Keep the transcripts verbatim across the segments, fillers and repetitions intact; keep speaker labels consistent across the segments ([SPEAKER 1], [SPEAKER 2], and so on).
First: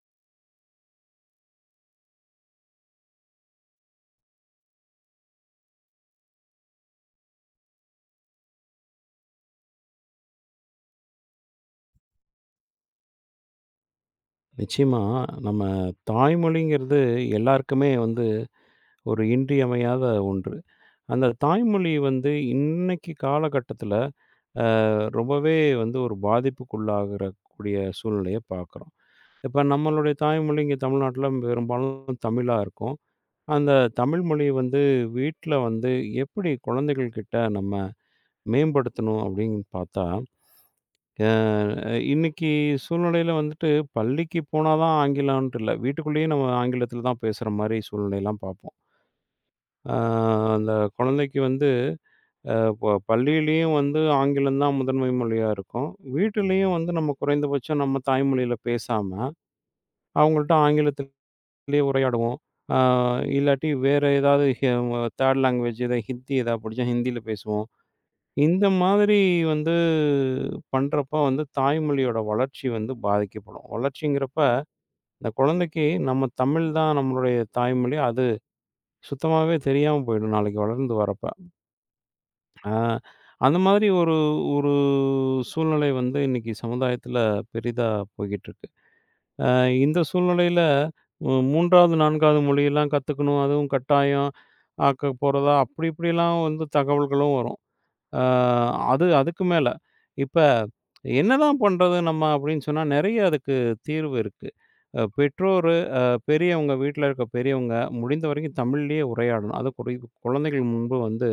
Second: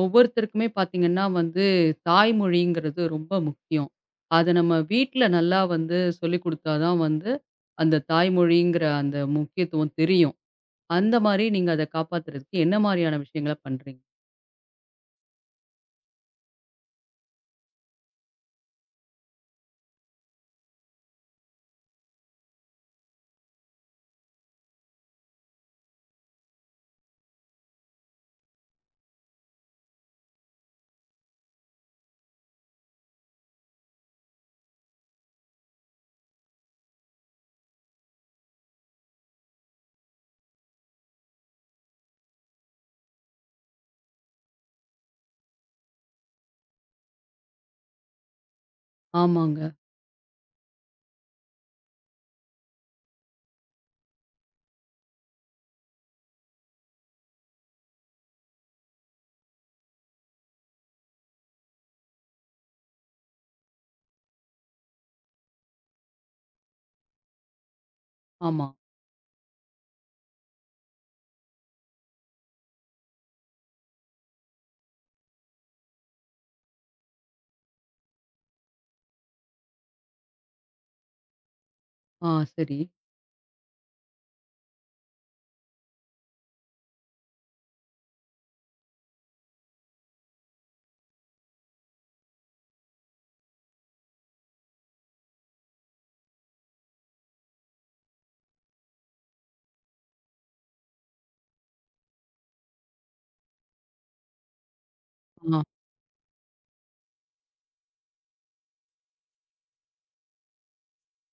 [SPEAKER 1] ஒவ்வொருத்தருக்குமே பார்த்தீங்கன்னா வந்து, தாய்மொழிங்கிறது ரொம்ப முக்கியம். அத நம்ம வீட்ல நல்லா வந்து சொல்லிக் குடுத்தா தான் வந்து, அந்த தாய்மொழிங்கிற அந்த முக்கியத்துவம் தெரியும். அந்த மாரி நீங்க அத காப்பாத்துறதுக்கு என்ன மாரியான விஷயங்கள பண்றீங்க?
[SPEAKER 2] நிச்சயமா, நம்ம தாய்மொழிங்கிறது எல்லாருக்குமே வந்து ஒரு இன்றியமையாத ஒன்று. அந்த தாய்மொழி வந்து இன்னைக்கு காலகட்டத்தில அ ரொம்பவே வந்து ஒரு பாதிப்புக்குள்ளாகறக்கூடிய சூழ்நிலைய பார்க்குறோம். இப்ப நம்மளுடைய தாய்மொழி இங்க தமிழ்நாட்டில பெரும்பாலும் தமிழா இருக்கும். அந்த தமிழ் மொழிய வந்து வீட்ல வந்து எப்படி குழந்தைகள் கிட்ட நம்ம மேம்படுத்தணும் அப்படின்னு பார்த்தா அ இன்னைக்கு சூழ்நிலையில வந்துட்டு பள்ளிக்கு போனா தான் ஆங்கிலம்ன்ட்டு இல்ல. வீட்டுக்குள்ளேயே நம்ம ஆங்கிலத்தில தான் பேசுற மாரி சூழ்நிலைலாம் பார்ப்போம்.
[SPEAKER 1] ஆமாங்க.
[SPEAKER 2] அ அந்த குழந்தைக்கு வந்து அ ப பள்ளியிலேயும் வந்து ஆங்கிலம் தான் முதன்மை மொழியா இருக்கும். வீட்டிலேயும் வந்து நம்ம குறைந்தபட்சம் நம்ம தாய்மொழியில பேசாம, அவங்கள்ட்ட ஆங்கிலத்திலேயே உரையாடுவோம். அ இல்லாட்டி வேற ஏதாவது ஹ மூன்று லாங்குவேஜ் ஏதாவது ஹிந்தி ஏதாவது பிடிச்சா ஹிந்தியில பேசுவோம். இந்த
[SPEAKER 1] ஆமா.
[SPEAKER 2] மாதிரி வந்து பண்றப்ப வந்து தாய்மொழியோட வளர்ச்சி வந்து பாதிக்கப்படும். வளர்ச்சிங்கிறப்ப, இந்த குழந்தைக்கு நம்ம தமிழ் தான் நம்மளுடைய தாய்மொழி. அது சுத்தமாவே தெரியாம போயிடும் நாளைக்கு வளர்ந்து வரப்ப.
[SPEAKER 1] ஆ,
[SPEAKER 2] ஆ
[SPEAKER 1] சரி.
[SPEAKER 2] அந்த மாதிரி ஒரு ஒரு சூழ்நிலை வந்து இன்னைக்கு சமுதாயத்துல பெரிதா போய்க்கிட்டுருக்கு. அ இந்த சூழ்நிலையில மு மூன்றாவது, நான்காவது மொழியெல்லாம் கத்துக்கணும். அதுவும் கட்டாயம் ஆக்க போறதா அப்படி இப்படிலாம் வந்து தகவல்களும் வரும். ஆ அது அதுக்கு மேல. இப்ப என்னதான் பண்றது நம்ம அப்படின்னு சொன்னா, நெறைய அதுக்கு தீர்வு இருக்கு. அ
[SPEAKER 1] ஆ.
[SPEAKER 2] பெற்றோரு அ பெரியவங்க வீட்ல இருக்க பெரியவங்க முடிந்த வரைக்கும் தமிழ்லயே உரையாடணும். அதுவும் குறை குழந்தைகள் முன்பு வந்து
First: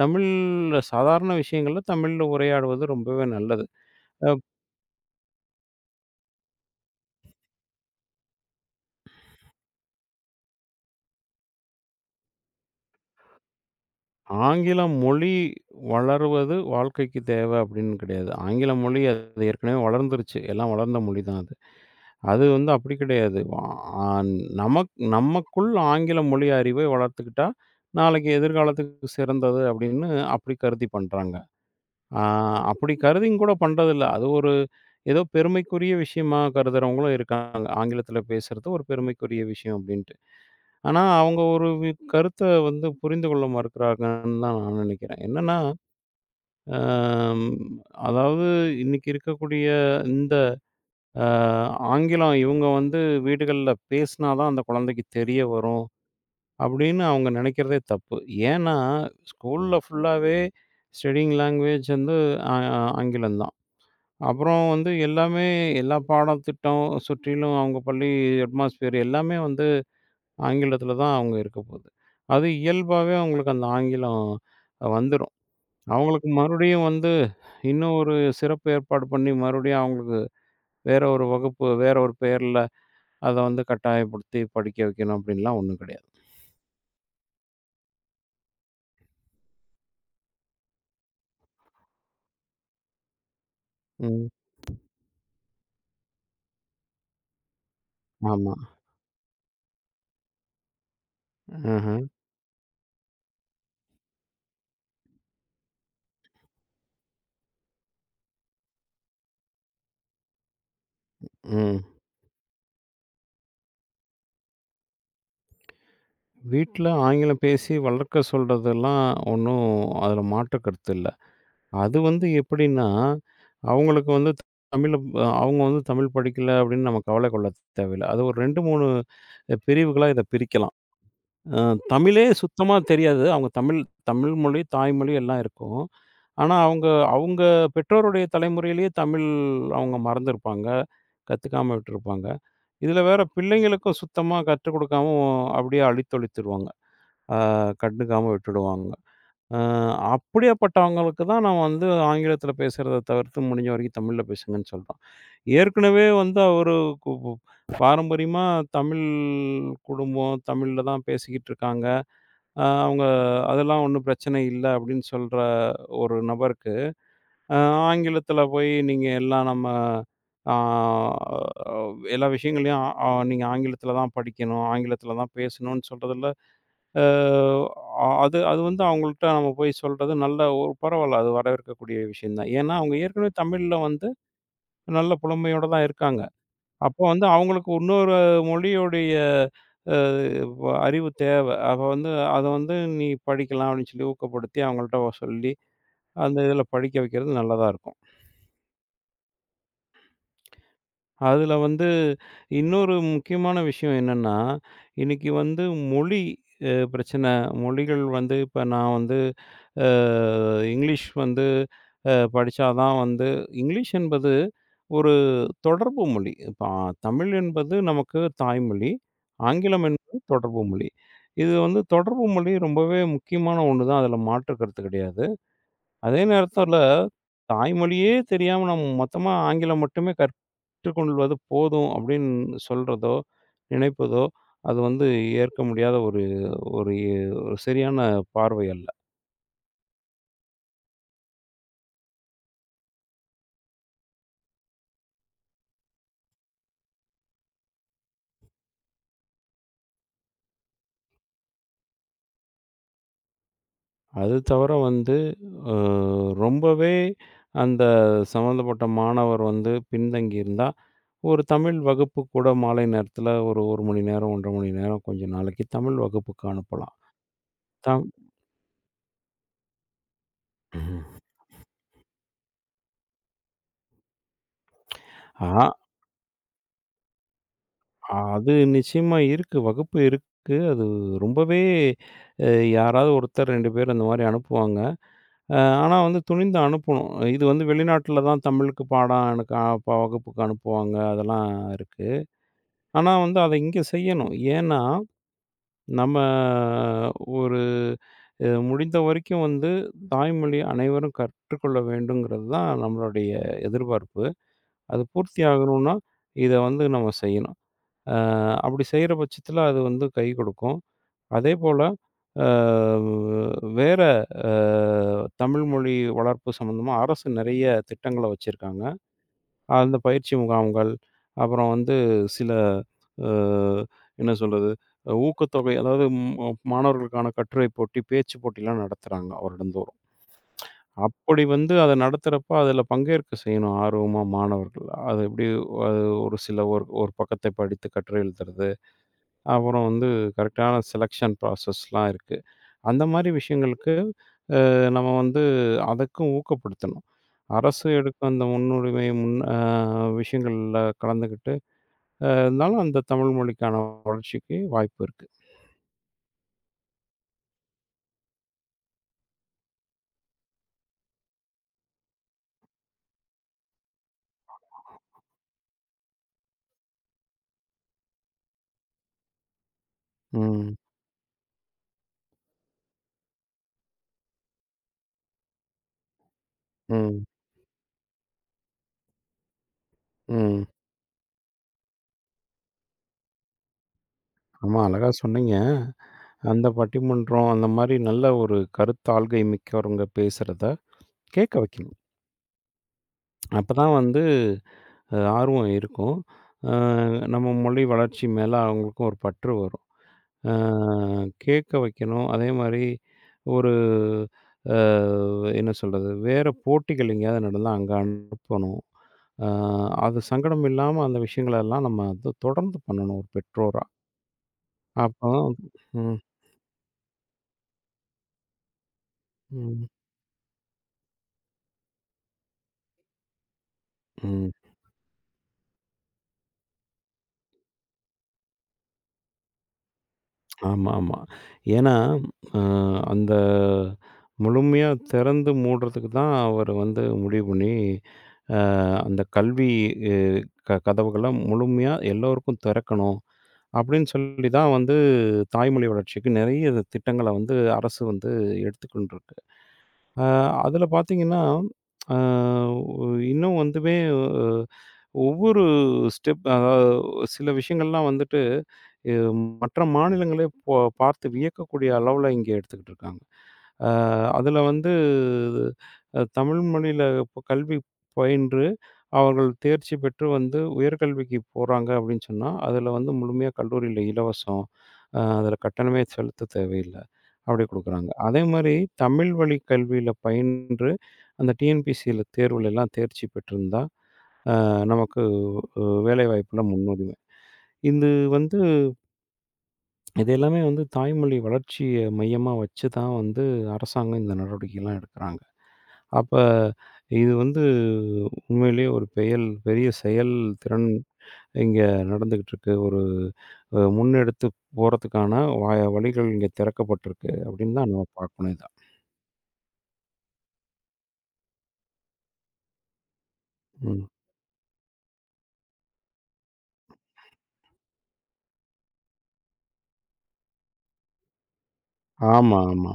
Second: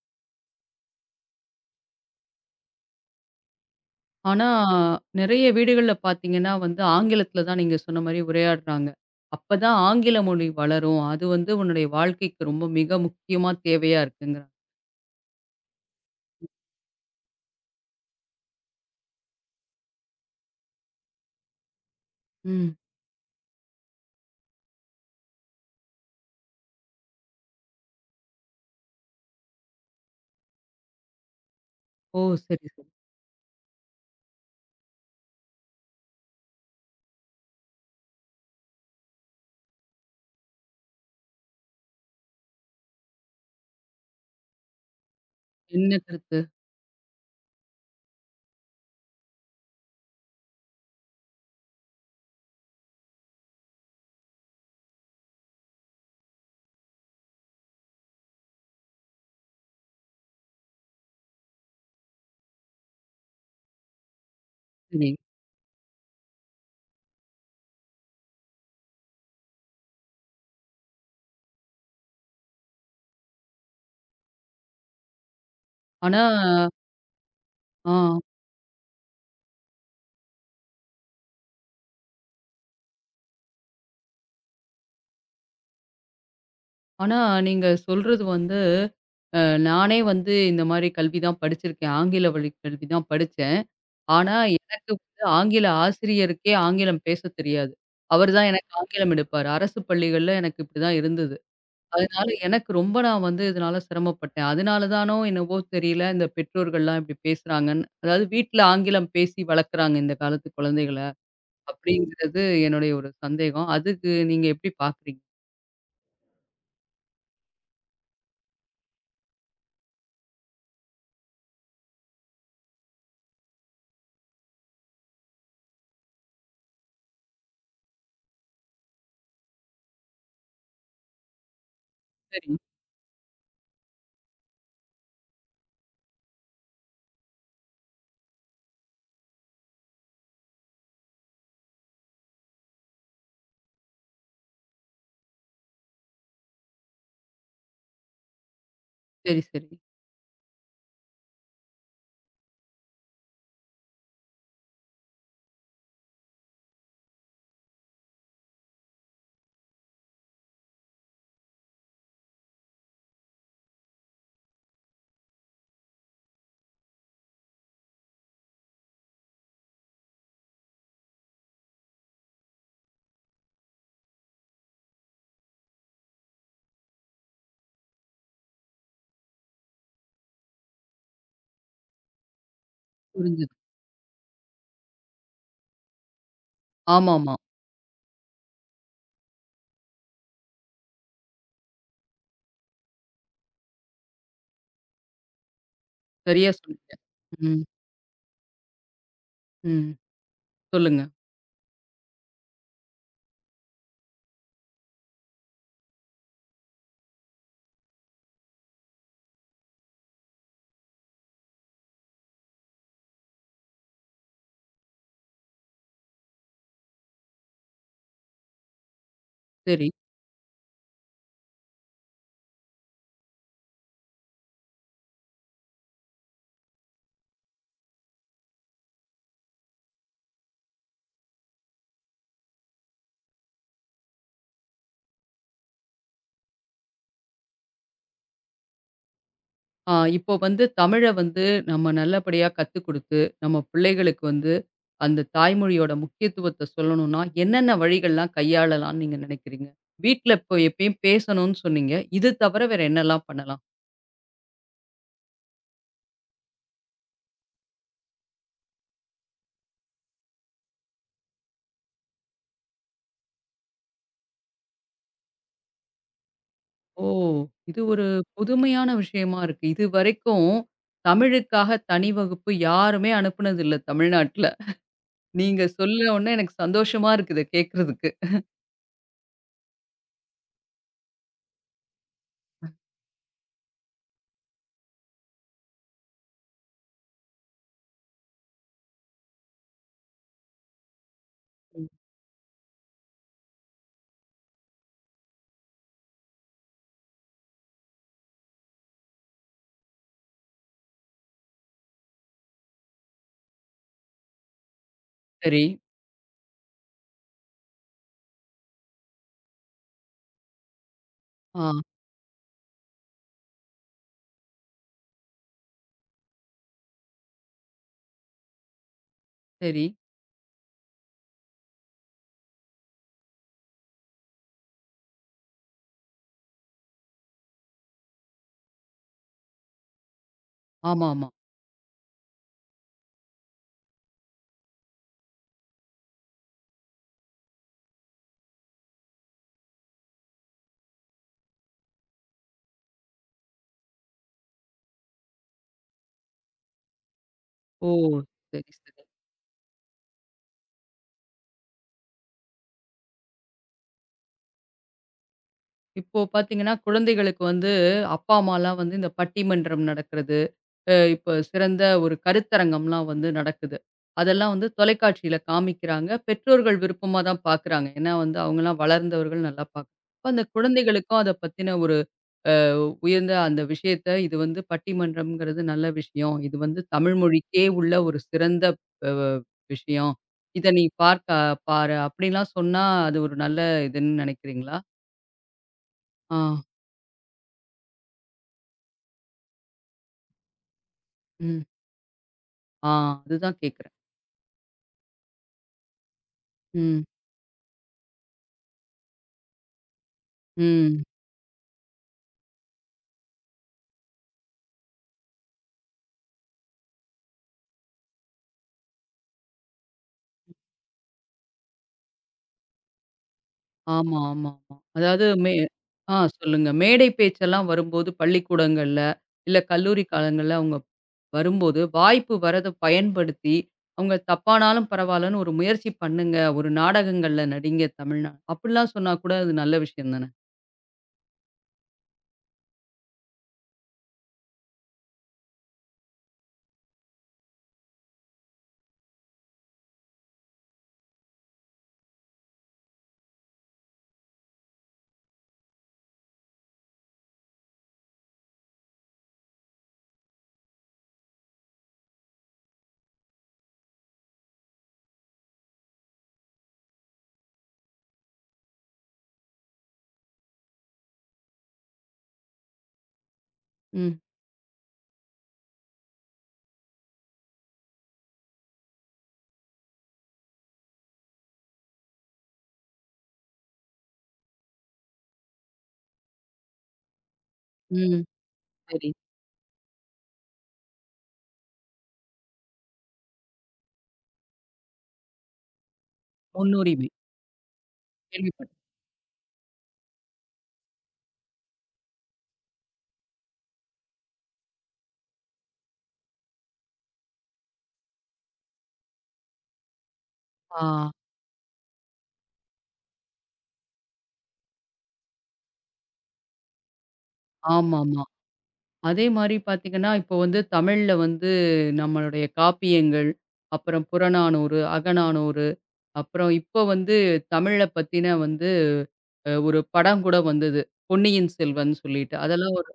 [SPEAKER 2] தமிழ்ல சாதாரண விஷயங்கள்ல தமிழ்ல உரையாடுவது ரொம்பவே நல்லது.
[SPEAKER 1] ஆனா நெறைய வீடுகள்ல பார்த்தீங்கன்னா வந்து, ஆங்கிலத்தில தான் நீங்க சொன்ன மாரி உரையாடுறாங்க. அப்பதான் ஆங்கில மொழி வளரும். அது வந்து உன்னுடைய வாழ்க்கைக்கு ரொம்ப மிக முக்கியமா தேவையா இருக்குங்கிறாங்க.
[SPEAKER 2] ஆங்கில மொழி வளருவது வாழ்க்கைக்கு தேவை அப்படின்னு கிடையாது. ஆங்கில மொழி அது ஏற்கனவே வளர்ந்துருச்சு. எல்லாம் வளர்ந்த மொழி தான் அது. அது வந்து
[SPEAKER 1] ம்.
[SPEAKER 2] அப்படி கிடையாது. ஆ நமக் நமக்குள் ஆங்கில மொழி அறிவை வளர்த்துக்கிட்டா, நாளைக்கு எதிர்காலத்துக்கு சிறந்தது அப்படின்னு அப்படி கருதி பண்றாங்க.
[SPEAKER 1] ஓ!
[SPEAKER 2] ஆ
[SPEAKER 1] சரி, சரி.
[SPEAKER 2] அப்படி கருதியும் கூட பண்றதில்ல. அது ஒரு ஏதோ பெருமைக்குரிய விஷயமா கருதுறவங்களும் இருக்காங்க. ஆங்கிலத்தில பேசுறது ஒரு பெருமைக்குரிய விஷயம் அப்படின்ட்டு. ஆனா, அவங்க ஒரு வி கருத்த வந்து புரிந்து கொள்ள மறுக்கிறாங்கன்னு தான் நான் நினைக்கிறேன். என்னன்னா,
[SPEAKER 1] என்ன கருத்து?
[SPEAKER 2] அ அதாவது இன்னைக்கு இருக்கக்கூடிய இந்த அ ஆங்கிலம் இவங்க வந்து வீடுகள்ல பேசினா தான் அந்த குழந்தைக்கு தெரிய வரும் அப்படின்னு அவங்க நினைக்கிறதே தப்பு. ஏன்னா, ஸ்கூல்ல ம். ஃபுல்லாவே ஸ்டடியிங் லாங்குவேஜ் வந்து ஆ ஆங்கிலம் தான். அப்புறம் வந்து
[SPEAKER 1] சரி.
[SPEAKER 2] எல்லாமே எல்லா பாடத்திட்டம் சுற்றிலும் அவங்க பள்ளி அட்மாஸ்பியர் எல்லாமே வந்து ஆங்கிலத்தில தான் அவங்க இருக்க போகுது. அது இயல்பாவே அவங்களுக்கு அந்த ஆங்கிலம் வந்துரும்.
[SPEAKER 1] ஆனா
[SPEAKER 2] அவங்களுக்கு மறுபடியும் வந்து
[SPEAKER 1] ஆ
[SPEAKER 2] இன்னும் ஒரு சிறப்பு ஏற்பாடு பண்ணி மறுபடியும் அவங்களுக்கு வேற ஒரு வகுப்பு, வேற ஒரு பெயர்ல அத வந்து கட்டாயப்படுத்தி படிக்க வைக்கணும் அப்படின்லாம் ஒண்ணும் கிடையாது.
[SPEAKER 1] ஆனா நீங்க சொல்றது வந்து, அ நானே வந்து இந்த மாரி கல்வி தான் படிச்சிருக்கேன். ஆங்கில வழி கல்வி தான் படிச்சேன்.
[SPEAKER 2] ம்.
[SPEAKER 1] ஆனா எனக்கு வந்து ஆங்கில ஆசிரியருக்கே ஆங்கிலம் பேசத் தெரியாது. அவரு தான்
[SPEAKER 2] ஆமா.
[SPEAKER 1] எனக்கு ஆங்கிலம் எடுப்பாரு. அரசு பள்ளிகள்ல எனக்கு இப்படிதான் இருந்தது.
[SPEAKER 2] ம்ஹ்ம்.
[SPEAKER 1] அதனால எனக்கு ரொம்ப நான் வந்து இதனால சிரமப்பட்டேன். அதனால தானோ என்னவோ தெரியல, இந்த பெற்றோர்கள்லாம் இப்படி பேசுறாங்கன்னு. அதாவது வீட்ல ஆங்கிலம் பேசி வளர்க்குறாங்க இந்த காலத்து குழந்தைகள,
[SPEAKER 2] ம்.
[SPEAKER 1] அப்படிங்கிறது என்னுடைய ஒரு சந்தேகம். அதுக்கு நீங்க எப்படி பார்க்குறீங்க?
[SPEAKER 2] வீட்ல ஆங்கிலம் பேசி வளர்க்க சொல்றதெல்லாம் ஒண்ணும் அதுல மாற்று கருத்து இல்ல. அது வந்து எப்படின்னா, அவங்களுக்கு வந்து தமிழ்ல அ அவங்க வந்து தமிழ் படிக்கல அப்படின்னு நம்ம கவலை கொள்ள தேவையில்ல. அது ஒரு இரண்டு, மூன்று பிரிவுகளா இத பிரிக்கலாம். அ தமிழே
[SPEAKER 1] சரி,
[SPEAKER 2] சுத்தமா தெரியாது. அவங்க தமிழ் தமிழ் மொழி, தாய்மொழி எல்லாம் இருக்கும். ஆனா, அவங்க அவங்க பெற்றோருடைய தலைமுறையிலேயே தமிழ் அவங்க மறந்திருப்பாங்க. கத்துக்காம விட்டுருப்பாங்க. இதில வேற பிள்ளைங்களுக்கும் சுத்தமா கற்றுக் கொடுக்காம அப்படியே அழித்தொழித்துருவாங்க. அ கண்டுக்காம விட்டுடுவாங்க.
[SPEAKER 1] சரி,
[SPEAKER 2] அ
[SPEAKER 1] சரி.
[SPEAKER 2] அப்படியாப்பட்டவங்களுக்கு தான் நான் வந்து ஆங்கிலத்தில பேசுறத தவிர்த்து முடிஞ்ச வரைக்கும் தமிழ்ல பேசுங்கன்னு சொல்றோம். ஏற்கனவே வந்து அவரு கு பாரம்பரியமா தமிழ் குடும்பம், தமிழ்ல தான் பேசிக்கிட்டு இருக்காங்க. அ அவங்க அதெல்லாம் ஒண்ணும் பிரச்சனை இல்ல அப்படின்னு சொல்ற ஒரு நபருக்கு, அ ஆங்கிலத்தில போய் நீங்க எல்லாம் நம்ம ஆ எல்லா விஷயங்களையும் அ நீங்க ஆங்கிலத்தில தான் படிக்கணும், ஆங்கிலத்தில தான் பேசணும்னு சொல்றதில, அ அது அது வந்து அவங்கள்ட்ட நம்ம போய் சொல்றது நல்ல ஒரு பரவாயில்ல. அது வரவேற்கக்கூடிய விஷயம் தான். ஏன்னா அவங்க ஏற்கனவே
[SPEAKER 1] புரிஞ்சுது.
[SPEAKER 2] தமிழ்ல வந்து நல்ல புலமையோட தான் இருக்காங்க. அப்போ வந்து
[SPEAKER 1] ஆமாமா.
[SPEAKER 2] அவங்களுக்கு இன்னொரு மொழியுடைய அ வ அறிவு தேவை. அப்ப வந்து அத வந்து நீ படிக்கலாம் அப்படின்னு சொல்லி ஊக்கப்படுத்தி அவங்கள்ட்ட வ- சொல்லி, அந்த
[SPEAKER 1] சரியா
[SPEAKER 2] இதில
[SPEAKER 1] சொன்னீங்க.
[SPEAKER 2] படிக்க வைக்கிறது
[SPEAKER 1] ம்,
[SPEAKER 2] நல்லதா இருக்கும்.
[SPEAKER 1] ம். சொல்லுங்க.
[SPEAKER 2] அதுல வந்து இன்னொரு முக்கியமான விஷயம் என்னன்னா, இன்னைக்கு வந்து மொழி அ பிரச்சனை. மொழிகள் வந்து இப்ப நான் வந்து அ இங்கிலீஷ் வந்து அ படிச்சா தான் வந்து இங்கிலீஷ் என்பது ஒரு தொடர்பு மொழி. இப்ப அ தமிழ் என்பது நமக்கு தாய்மொழி. ஆங்கிலம்
[SPEAKER 1] சரி.
[SPEAKER 2] என்பது தொடர்பு மொழி. இது வந்து தொடர்பு மொழி ரொம்பவே முக்கியமான ஒண்ணு தான். அதுல மாற்று கருத்து கிடையாது. அதே நேரத்துல தாய்மொழியே தெரியாம நம்ம மொத்தமா ஆங்கிலம் மட்டுமே கற் ஏற்றுக்கொள்வது போதும் அப்படின்னு சொல்றதோ, நினைப்பதோ, அது வந்து ஏற்க முடியாத ஒரு ஒரு ஒரு சரியான பார்வை அல்ல.
[SPEAKER 1] ஆ இப்போ வந்து தமிழ வந்து நம்ம நல்லபடியா கத்துக் குடுத்து, நம்ம பிள்ளைகளுக்கு வந்து அந்த தாய்மொழியோட முக்கியத்துவத்த சொல்லணும்னா, என்னென்ன வழிகள்லாம் கையாளலாம்ன்னு நீங்க நினைக்கிறீங்க? வீட்ல இப்போ எப்பயும் பேசணும்ன்னு சொன்னீங்க. இது தவிர வேற என்னலாம் பண்ணலாம்?
[SPEAKER 2] அது தவிர வந்து அ ரொம்பவே அந்த சம்மந்தப்பட்ட மாணவர் வந்து பின்தங்கி இருந்தா, ஒரு தமிழ் வகுப்பு கூட மாலை நேரத்தில ஒரு 1 மணி நேரம், ஒன்றரை மணி நேரம் கொஞ்ச நாளைக்கு தமிழ் வகுப்புக்கு அனுப்பலாம்.
[SPEAKER 1] ஓ! இது
[SPEAKER 2] தம்
[SPEAKER 1] ஒரு புதுமையான விஷயமா இருக்கு. இதுவரைக்கும் தமிழுக்காக தனி வகுப்பு யாருமே அனுப்புனது இல்ல தமிழ்நாட்ல.
[SPEAKER 2] ஆ
[SPEAKER 1] நீங்க சொல்ல உடனே எனக்கு சந்தோஷமா இருக்குது கேட்கறதுக்கு.
[SPEAKER 2] அது நிச்சயமா இருக்கு. வகுப்பு இருக்கு. அது ரொம்பவே அ யாராவது ஒருத்தர் இரண்டு பேர் அந்த மாரி அனுப்புவாங்க. அ ஆனா வந்து துணிந்து அனுப்பணும். இது வந்து வெளிநாட்டில தான் தமிழுக்கு பாடம் எனக்கு அ ப வகுப்புக்கு அனுப்புவாங்க. அதெல்லாம் இருக்கு. ஆனா வந்து அத இங்க செய்யணும். ஏன்னா, நம்ம ஒரு அ முடிந்த வரைக்கும் வந்து தாய்மொழி அனைவரும் கற்றுக்கொள்ள வேண்டுங்கிறது தான் நம்மளுடைய எதிர்பார்ப்பு. அது பூர்த்தி
[SPEAKER 1] சரி.
[SPEAKER 2] ஆகணும்னா, இத வந்து நம்ம செய்யணும். அ அப்படி செய்ற பட்சத்தில அது வந்து கை கொடுக்கும்.
[SPEAKER 1] ஆ,
[SPEAKER 2] அதேபோல, அ வேற அ தமிழ் மொழி வளர்ப்பு சம்மந்தமா அரசு நெறைய திட்டங்கள வச்சிருக்காங்க.
[SPEAKER 1] சரி.
[SPEAKER 2] அந்த பயிற்சி முகாம்கள், அப்புறம் வந்து சில அ என்ன சொல்றது? ஊக்கத்தொகை அதாவது ம மாணவர்களுக்கான கட்டுரை போட்டி, பேச்சு போட்டிலாம் நடத்துறாங்க வருடந்தோறும்.
[SPEAKER 1] ஆமாமா.
[SPEAKER 2] அப்படி வந்து அத நடத்துறப்ப அதில பங்கேற்க செய்யணும் ஆர்வமா மாணவர்கள். அது எப்படி அது ஒரு சில ஒரு ஒரு பக்கத்தை படித்து கட்டுரை எழுதுறது, அப்புறம் வந்து கரெக்டான செலக்ஷன் ப்ராசஸ்லாம் இருக்கு. அந்த மாரி விஷயங்களுக்கு அஹ், நம்ம வந்து அதுக்கும் ஊக்கப்படுத்தணும். அரசு
[SPEAKER 1] ஓ!
[SPEAKER 2] எடுக்கும் அந்த
[SPEAKER 1] சரி, சரி.
[SPEAKER 2] முன்னுரிமை முன் அ விஷயங்கள்ல கலந்துக்கிட்டு, அ இருந்தாலும் அந்த தமிழ் மொழிக்கான வளர்ச்சிக்கு வாய்ப்பு இருக்கு.
[SPEAKER 1] இப்போ பார்த்தீங்கன்னா, குழந்தைகளுக்கு வந்து அப்பா, அம்மாலாம் வந்து இந்த பட்டிமன்றம் நடக்கிறது, அ இப்போ சிறந்த ஒரு கருத்தரங்கம்லாம் வந்து நடக்குது. அதெல்லாம் வந்து தொலைக்காட்சியில காமிக்கிறாங்க. பெற்றோர்கள் விருப்பமா தான் பார்க்குறாங்க. ஏன்னா வந்து அவங்கலாம் வளர்ந்தவர்கள் நல்லா பார்க்க அப்ப அந்த
[SPEAKER 2] ம்,
[SPEAKER 1] குழந்தைகளுக்கும் அத பத்தின ஒரு உயர்ந்த அந்த விஷயத்த இது வந்து பட்டிமன்றம்ங்கிறது நல்ல விஷயம். இது வந்து தமிழ்
[SPEAKER 2] ம்,
[SPEAKER 1] மொழிக்கே உள்ள ஒரு சிறந்த அ விஷயம்.
[SPEAKER 2] ம்.
[SPEAKER 1] இத நீ பார்க்க பாரு அப்படிலாம் சொன்னா, அது ஒரு நல்ல இதுன்னு நினைக்கிறீங்களா?
[SPEAKER 2] ஆமா, அழகா சொன்னீங்க.
[SPEAKER 1] ஆ,
[SPEAKER 2] அந்த பட்டிமன்றம் அந்த மாரி நல்ல ஒரு கருத்தாள்கை மிக்கவங்க பேசுறத கேட்க
[SPEAKER 1] ம்.
[SPEAKER 2] வைக்கணும்.
[SPEAKER 1] ஆ அதுதான்
[SPEAKER 2] அப்பதான்
[SPEAKER 1] கேட்கிறேன்.
[SPEAKER 2] வந்து அ ஆர்வம் இருக்கும். அ
[SPEAKER 1] ம்,
[SPEAKER 2] நம்ம மொழி வளர்ச்சி மேல அவங்களுக்கும் ஒரு பற்று வரும். ஆ
[SPEAKER 1] ம்.
[SPEAKER 2] கேட்க வைக்கணும். அதே மாரி ஒரு அ என்ன சொல்றது? வேற போட்டிகள் எங்கேயாவது நடந்தா அங்க அனுப்பணும். ஆ அது சங்கடம் இல்லாம அந்த விஷயங்களெல்லாம் நம்ம வந்து தொடர்ந்து பண்ணணும் ஒரு பெற்றோரா.
[SPEAKER 1] ஆமா, ஆமா, ஆமா. அதாவது
[SPEAKER 2] அப்போ
[SPEAKER 1] மே
[SPEAKER 2] ம்,
[SPEAKER 1] ஆ சொல்லுங்க. மேடை பேச்செல்லாம் வரும்போது பள்ளிக்கூடங்கள்ல, இல்ல
[SPEAKER 2] ம்,
[SPEAKER 1] கல்லூரி காலங்கள்ல அவங்க வரும்போது, வாய்ப்பு வரத பயன்படுத்தி, அவங்க
[SPEAKER 2] ம்.
[SPEAKER 1] தப்பானாலும் பரவாயில்லன்னு ஒரு முயற்சி பண்ணுங்க. ஒரு நாடகங்கள்ல நடிங்க தமிழ்நா அப்படிலாம் சொன்னா கூட அது நல்ல விஷயம் தானே.
[SPEAKER 2] ஆமா, ஆமா. ஏன்னா, அ அந்த முழுமையா திறந்து மூடுறதுக்கு தான் அவரு வந்து முடிவு பண்ணி, அ அந்த கல்வி அ க கதவுகள முழுமையா எல்லோருக்கும் திறக்கணும். அப்படின்னு சொல்லி தான் வந்து தாய்மொழி வளர்ச்சிக்கு நிறைய இது திட்டங்கள வந்து அரசு வந்து எடுத்துக்கொண்டிருக்கு. அ அதில பார்த்தீங்கன்னா, அ இன்னும் வந்துமே ஒவ்வொரு ஸ்டெப் அதாவது சில விஷயங்கள்லாம் வந்துட்டு, அ மற்ற மாநிலங்களே போ பார்த்து வியக்கக்கூடிய அளவுல இங்க எடுத்துக்கிட்டு இருக்காங்க. அ
[SPEAKER 1] ம்,
[SPEAKER 2] அதுல வந்து அ தமிழ் மொழியில இப்ப கல்வி பயின்று, அவர்கள் தேர்ச்சி பெற்று வந்து உயர்கல்விக்கு போறாங்க அப்படின்னு சொன்னா, அதுல வந்து முழுமையா கல்லூரியில இலவசம். அ அதுல கட்டணமே செலுத்த தேவையில்ல. அப்படி குடுக்குறாங்க.
[SPEAKER 1] ம்.
[SPEAKER 2] அதே மாரி
[SPEAKER 1] சரி.
[SPEAKER 2] தமிழ் வழி கல்வியில பயின்று, அந்த டிஎன்பிசியில தேர்வுல எல்லாம் தேர்ச்சி பெற்றிருந்தா நமக்கு அ வேலைவாய்ப்புல
[SPEAKER 1] முன்னுரிமை.
[SPEAKER 2] முன்னுரிமை. இது வந்து
[SPEAKER 1] கேள்விப்பட்டேன்.
[SPEAKER 2] இது எல்லாமே வந்து தாய்மொழி வளர்ச்சிய மையமா வச்சு தான் வந்து அரசாங்கம் இந்த நடவடிக்கைலாம் எடுக்குறாங்க. அப்ப இது வந்து உண்மையிலேயே ஒரு பெயல் பெரிய செயல்
[SPEAKER 1] ஆ.
[SPEAKER 2] திறன் இங்க நடந்துகிட்டு இருக்கு. ஒரு அ முன்னெடுத்து போறதுக்கான வ வழிகள் இங்க திறக்கப்பட்டிருக்கு அப்படின்னு தான் நம்ம
[SPEAKER 1] ஆமாமா.
[SPEAKER 2] பார்க்கணும் இத.
[SPEAKER 1] அதே மாரி பார்த்தீங்கன்னா, இப்போ வந்து தமிழ்ல வந்து நம்மளுடைய காப்பியங்கள்,
[SPEAKER 2] ம்.
[SPEAKER 1] அப்புறம் புறநானூறு, அகநானூறு அப்புறம் இப்போ வந்து தமிழ பத்தின வந்து அ ஒரு படம் கூட வந்தது. பொன்னியின் செல்வன் சொல்லிட்டு.
[SPEAKER 2] ஆமா,
[SPEAKER 1] அதெல்லாம் ஒரு
[SPEAKER 2] ஆமாமா.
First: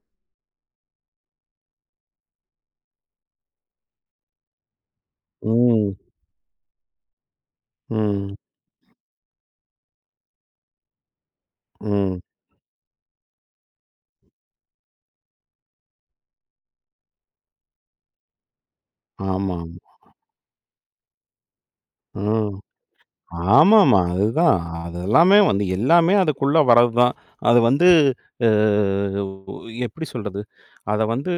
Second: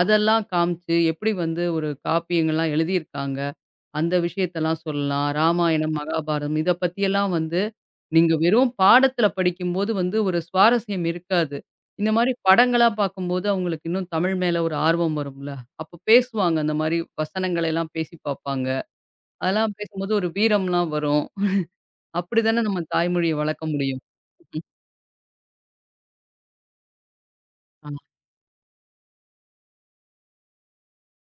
[SPEAKER 1] அதெல்லாம் காமிச்சு எப்படி வந்து ஒரு காப்பியங்கள்லாம் எழுதியிருக்காங்க. அந்த விஷயத்தெல்லாம் சொல்லலாம். ராமாயணம்,
[SPEAKER 2] ம்.
[SPEAKER 1] மகாபாரதம் இத பத்தியெல்லாம் வந்து நீங்க
[SPEAKER 2] ம்.
[SPEAKER 1] வெறும் பாடத்துல படிக்கும்போது வந்து ஒரு சுவாரஸ்யம் இருக்காது. இந்த
[SPEAKER 2] ம்.
[SPEAKER 1] மாரி படங்களா பார்க்கும்போது அவங்களுக்கு இன்னும் தமிழ் மேல ஒரு ஆர்வம் வரும்ல. அப்ப பேசுவாங்க அந்த மாரி வசனங்களை எல்லாம் பேசி பார்ப்பாங்க.
[SPEAKER 2] ஆமா,
[SPEAKER 1] அதெல்லாம்
[SPEAKER 2] ஆமா.
[SPEAKER 1] பேசும்போது ஒரு வீரம்லாம் வரும். அப்படி
[SPEAKER 2] ம்.
[SPEAKER 1] தானே நம்ம தாய்மொழிய வளர்க்க
[SPEAKER 2] ஆமாமா.
[SPEAKER 1] முடியும்.
[SPEAKER 2] அதுதான். அது எல்லாமே வந்து எல்லாமே அதுக்குள்ள வர்றதுதான். அது வந்து
[SPEAKER 1] ஆ,
[SPEAKER 2] அ எப்படி சொல்றது? அத வந்து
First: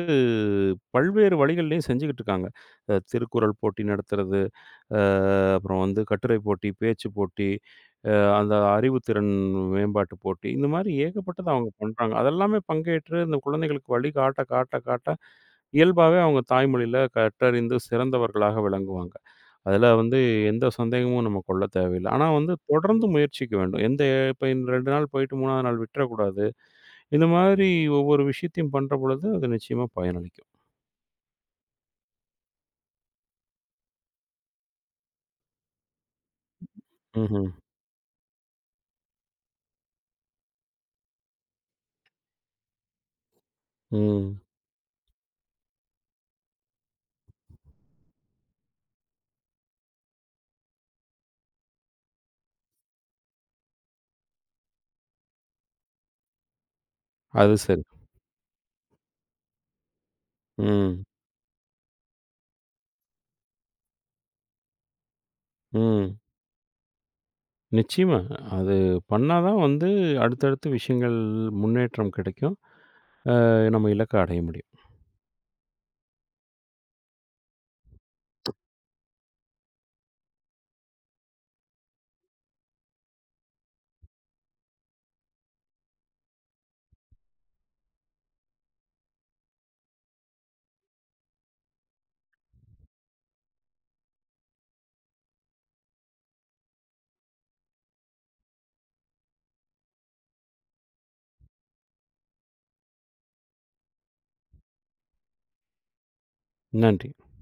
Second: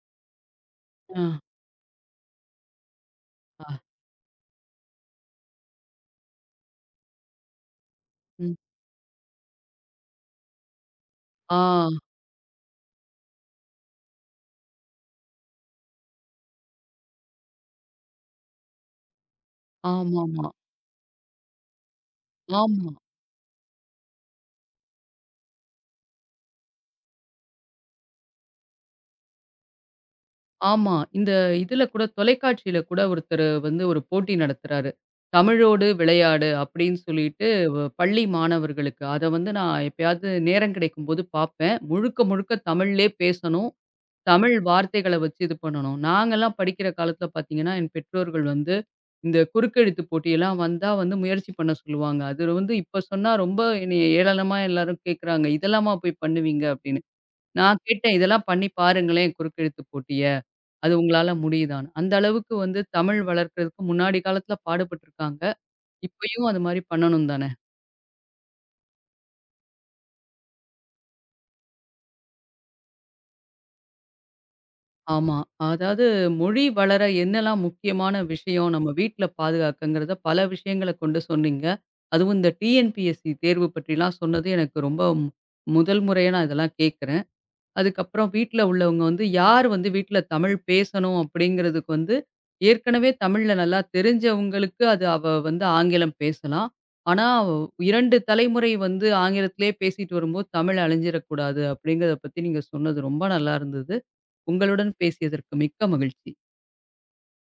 [SPEAKER 1] ஆ,
[SPEAKER 2] பல்வேறு வழிகள்லயும் செஞ்சுகிட்டு இருக்காங்க. அ திருக்குறள்
[SPEAKER 1] ஆ,
[SPEAKER 2] போட்டி நடத்துறது, அ அப்புறம் வந்து கட்டுரை போட்டி, பேச்சு போட்டி, அ அந்த
[SPEAKER 1] ம்.
[SPEAKER 2] அறிவுத்திறன் மேம்பாட்டு போட்டி, இந்த மாரி ஏகப்பட்டது அவங்க
[SPEAKER 1] ஆ,
[SPEAKER 2] பண்றாங்க. அதெல்லாமே பங்கேற்று இந்த குழந்தைகளுக்கு வழி காட்ட, காட்ட, காட்ட இயல்பாவே அவங்க தாய்மொழியில கற்றறிந்து சிறந்தவர்களாக விளங்குவாங்க. அதுல வந்து
[SPEAKER 1] ஆமாமா.
[SPEAKER 2] எந்த சந்தேகமும் நம்ம கொள்ள தேவையில்ல. ஆனா வந்து
[SPEAKER 1] ஆமா,
[SPEAKER 2] தொடர்ந்து முயற்சிக்க வேண்டும். எந்த இப்ப இரண்டு நாள் போயிட்டு மூன்றாவது நாள் விட்டுறக்கூடாது. இந்த மாதிரி ஒவ்வொரு விஷயத்தையும் பண்ற பொழுது அது நிச்சயமா பயனளிக்கும்.
[SPEAKER 1] ஆமா. இந்த இதுல கூட தொலைக்காட்சியில கூட ஒருத்தரு வந்து ஒரு போட்டி நடத்துறாரு. தமிழோடு விளையாடு அப்படின்னு சொல்லிட்டு
[SPEAKER 2] ம்ஹ்ம்.
[SPEAKER 1] வ பள்ளி மாணவர்களுக்கு. அத வந்து நான் எப்பயாவது நேரம் கிடைக்கும்போது பார்ப்பேன். முழுக்க முழுக்க தமிழ்லயே பேசணும்.
[SPEAKER 2] ம்.
[SPEAKER 1] தமிழ் வார்த்தைகள வச்சு இது பண்ணணும். நாங்கலாம் படிக்கிற காலத்துல பார்த்தீங்கன்னா, என் பெற்றோர்கள் வந்து இந்த குறுக்கெழுத்து போட்டியெல்லாம் வந்தா வந்து முயற்சி பண்ண சொல்லுவாங்க. அது வந்து இப்ப சொன்னா ரொம்ப என்னைய ஏளனமா எல்லாரும் கேட்குறாங்க. "இதெல்லாமா போய் பண்ணுவீங்க?" அப்படின்னு.
[SPEAKER 2] அது
[SPEAKER 1] நான்
[SPEAKER 2] சரி.
[SPEAKER 1] கேட்டேன், "இதெல்லாம் பண்ணி பாருங்களேன் குறுக்கெழுத்து போட்டிய. அது
[SPEAKER 2] ம்.
[SPEAKER 1] உங்களால முடியுதான்னு." அந்த அளவுக்கு வந்து தமிழ் வளர்க்கறதுக்கு முன்னாடி காலத்துல பாடுபட்டுருக்காங்க.
[SPEAKER 2] ம்.
[SPEAKER 1] இப்பயும் அது மாரி பண்ணணும் தானே!
[SPEAKER 2] நிச்சயமா. அது பண்ணா தான் வந்து அடுத்தடுத்து விஷயங்கள் முன்னேற்றம் கிடைக்கும். அ நம்ம இலக்க அடைய முடியும்.
[SPEAKER 1] ஆமா. அதாவது மொழி வளர என்னலாம் முக்கியமான விஷயம் நம்ம வீட்ல பாதுகாக்கங்கிறத பல விஷயங்கள கொண்டு சொன்னீங்க. அதுவும் இந்த T N P S C தேர்வு பற்றிலாம் சொன்னது எனக்கு ரொம்ப மு- முதல் முறையா நான் இதெல்லாம் கேட்கிறேன். அதுக்கப்புறம் வீட்ல உள்ளவங்க வந்து யார் வந்து வீட்ல தமிழ் பேசணும் அப்படிங்கிறதுக்கு வந்து ஏற்கனவே தமிழ்ல நல்லா தெரிஞ்சவங்களுக்கு அது அவ வந்து ஆங்கிலம் பேசலாம். ஆனா இரண்டு தலைமுறை வந்து ஆங்கிலத்திலேயே பேசிட்டு வரும்போது தமிழ் அழிஞ்சிடக்கூடாது அப்படிங்கிறத பத்தி நீங்க சொன்னது ரொம்ப நல்லா இருந்தது. உங்களுடன் பேசியதற்கு மிக்க மகிழ்ச்சி.
[SPEAKER 2] நன்றி.